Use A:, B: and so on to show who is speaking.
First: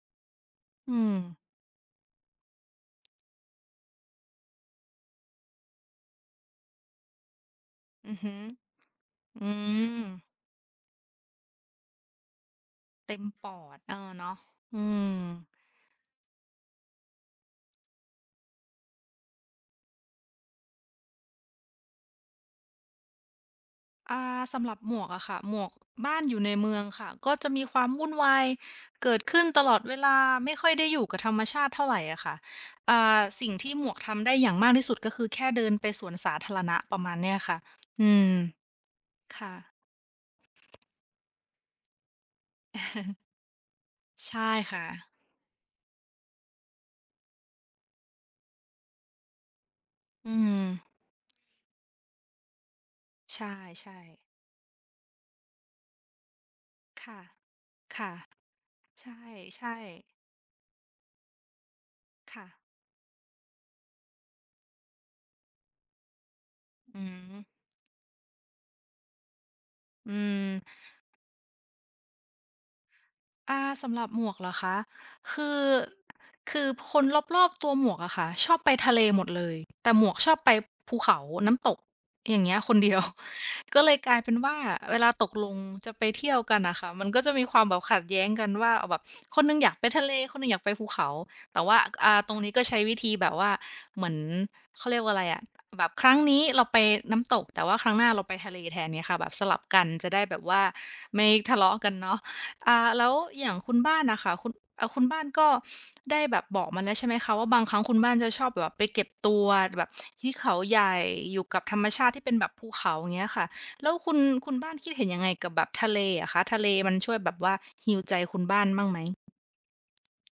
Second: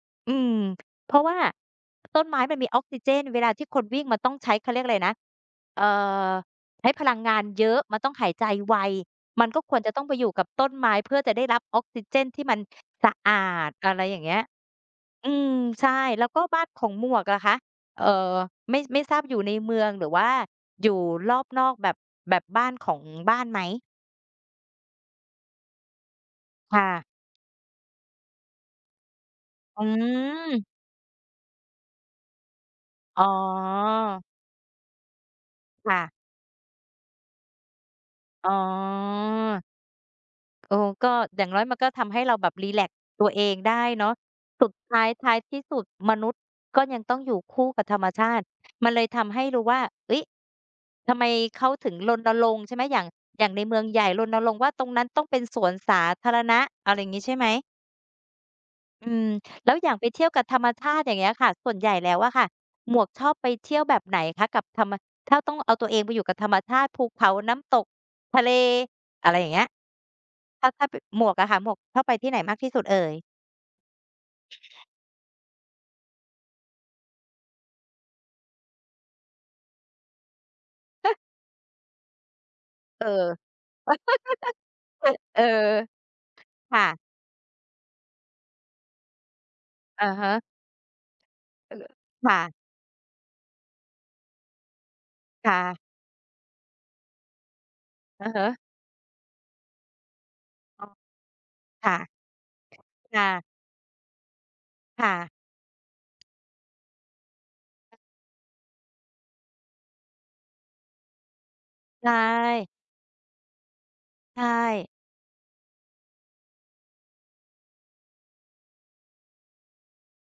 A: อืม
B: อื
A: เพราะว
B: ม
A: ่าต้นไม้มันมีออกซิเจน เวลาที่คนวิ่งมันต้องใช้ เขาเรียกอะไรนะ เอ่อ ใช้พลังงานเยอะ มันต
B: อ
A: ้อ
B: ื
A: ง
B: อ
A: ห
B: ฮ
A: าย
B: ึ
A: ใจไว
B: อื
A: มันก็ควรจะต้องไปอ
B: ม
A: ยู่กับต้นไม้ เพื่อจะได้รับออกซิเจนที่มันส
B: เต
A: ะ
B: ็ม
A: อา
B: ปอ
A: ด
B: ด
A: อ
B: เอ
A: ะ
B: อ
A: ไรอย่า
B: เ
A: ง
B: น
A: เง
B: า
A: ี
B: ะ
A: ้ย
B: อื
A: อื
B: ม
A: ม ใช่ แล้วก็บ้านของหมวกอะคะ เอ่อ ไม่ ไม่ทราบอยู่ในเมืองหรือว่าอยู่รอบนอกแบบ แบบบ้านของบ้านไหม?
B: อ่า สำหรับหมวกอะค่ะ หมวก บ้านอยู่ในเมื
A: ค
B: อ
A: ่
B: งค
A: ะ
B: ่ะ ก็จะมีความวุ่นวายเกิดขึ้นตลอ
A: อ
B: ดเวลา ไม่
A: ื
B: ค
A: ม
B: ่อยได้อยู่กับธรรมชาติเท่าไรอะค่ะ อ่า
A: อ๋
B: สิ่งที่หมวกท
A: อ
B: ำได้อย่างมากที่สุด ก็คือแค่เดินไป
A: ค่
B: ส
A: ะ
B: วนสาธารณะ ประมาณนี้อะค่ะ อืม
A: อ๋อ
B: ค่ะ
A: เออ ก็ อย่างน้อยมันก็ทำให้เราแบบรีแลกซ์ตัวเองได้เนาะ
B: ใช่
A: สุด
B: ค่
A: ท้
B: ะ
A: าย ท้ายที่สุดมนุษย์ก็ยังต้องอยู่คู่กับธรรมชาติ มันเลยทำให้รู้ว่า เฮ้ย
B: อืม
A: ทำไมเขาถึงรณรงค์ ใช่ไหม อย่าง
B: ใช
A: อย่างในเมืองใ
B: ่
A: หญ่
B: ๆ
A: รณรงค์ว่า ตรงนั้นต้องเป็นสวนสาธารณะ อะไรอ
B: ค
A: ย่าง
B: ่
A: ง
B: ะ
A: ี้ใช่ไหม?
B: ค่ะ
A: อืม
B: ใช
A: แล้
B: ่
A: วอย่าง
B: ๆ
A: ไปเที่ยวกับธรรมชาติ อย่างเงี้ยค่ะ ส่วนใหญ่แล้วอะ
B: ค
A: ค
B: ่
A: ่ะ
B: ะ
A: หมวกชอบไปเที่ยวแบบไหนคะ กับธรรมะ ถ้าต้องเอาตัวเองไปอยู่กับธรรมชาติ
B: อ
A: ภ
B: ื
A: ูเขา
B: ม
A: น้ำตก ทะเล อะไรอย่างเงี้ย?
B: อืม
A: ถ้า ถ้า แบบหมวกอะค่ะ หมวกชอบไปที่ไหนมากที่สุดเอ่ย?
B: อ่า สำหรับหมวกเหรอคะ คือ คือคนรอบ ๆ ตัวหมวกอะค่ะ ชอบไปทะเลหมดเลย แต่หมวกชอบไปภูเขา น้ำตก อย่างเงี้ย คนเดียว
A: เออ
B: ก็เลยกลายเป็นว่า เวล
A: อ
B: าตก
A: เออ
B: ลงจะไปเที่ยวกันอ
A: ค
B: ะ
A: ่
B: ค่ะ
A: ะ
B: มันก็จะมีความแบบขัดแย้งกันว่า แบบคนหนึ่งอยากไปท
A: อ
B: ะ
A: ะ
B: เล
A: ฮ
B: คน
A: ะ
B: หนึ่งอยากไปภูเขา แต่ว่
A: เอ
B: า
A: อ
B: อ่า
A: ค
B: ตร
A: ่
B: งนี้
A: ะ
B: ก็ใช้วิธีแบบว่า เหมือน เขาเรียกว่าอะไรอะ
A: ค่ะ
B: แบบครั้งนี้เราไปน้ำตก แต่ว่าครั้งหน้าเร
A: อ
B: า
A: ะ
B: ไป
A: ฮ
B: ท
A: ะ
B: ะเลแทน อย่างเงี้ยค่ะ แบบสลับกันจะได้แบบว่า
A: อ้อ
B: ไม่ทะเลาะ
A: ค
B: กั
A: ่
B: น
A: ะ
B: เนาะ อ่า แล้ว
A: ค่ะ
B: อย่างคุณบ้านอะค่ะ คุณ เอ่อ คุ
A: ค
B: ณ
A: ่ะ
B: บ้านก็ได้แบบบอกมาแล้วใช่ไหมคะว่า บางครั้งคุณบ้านจะชอบแบบไปเก็บตัว แบบที่เขาใหญ่ อยู่กับธรรมช
A: ใช
B: าติที่เป็นแบบภ
A: ่
B: ูเขา อย่างเงี้ยค่ะ แล้วคุณ
A: ใช
B: คุณบ้าน
A: ่
B: คิดเห็นยังไงกับแบบทะเลอะคะ ทะเลมันช่วยแบบว่าฮีลใจคุณบ้านมั่งไหม?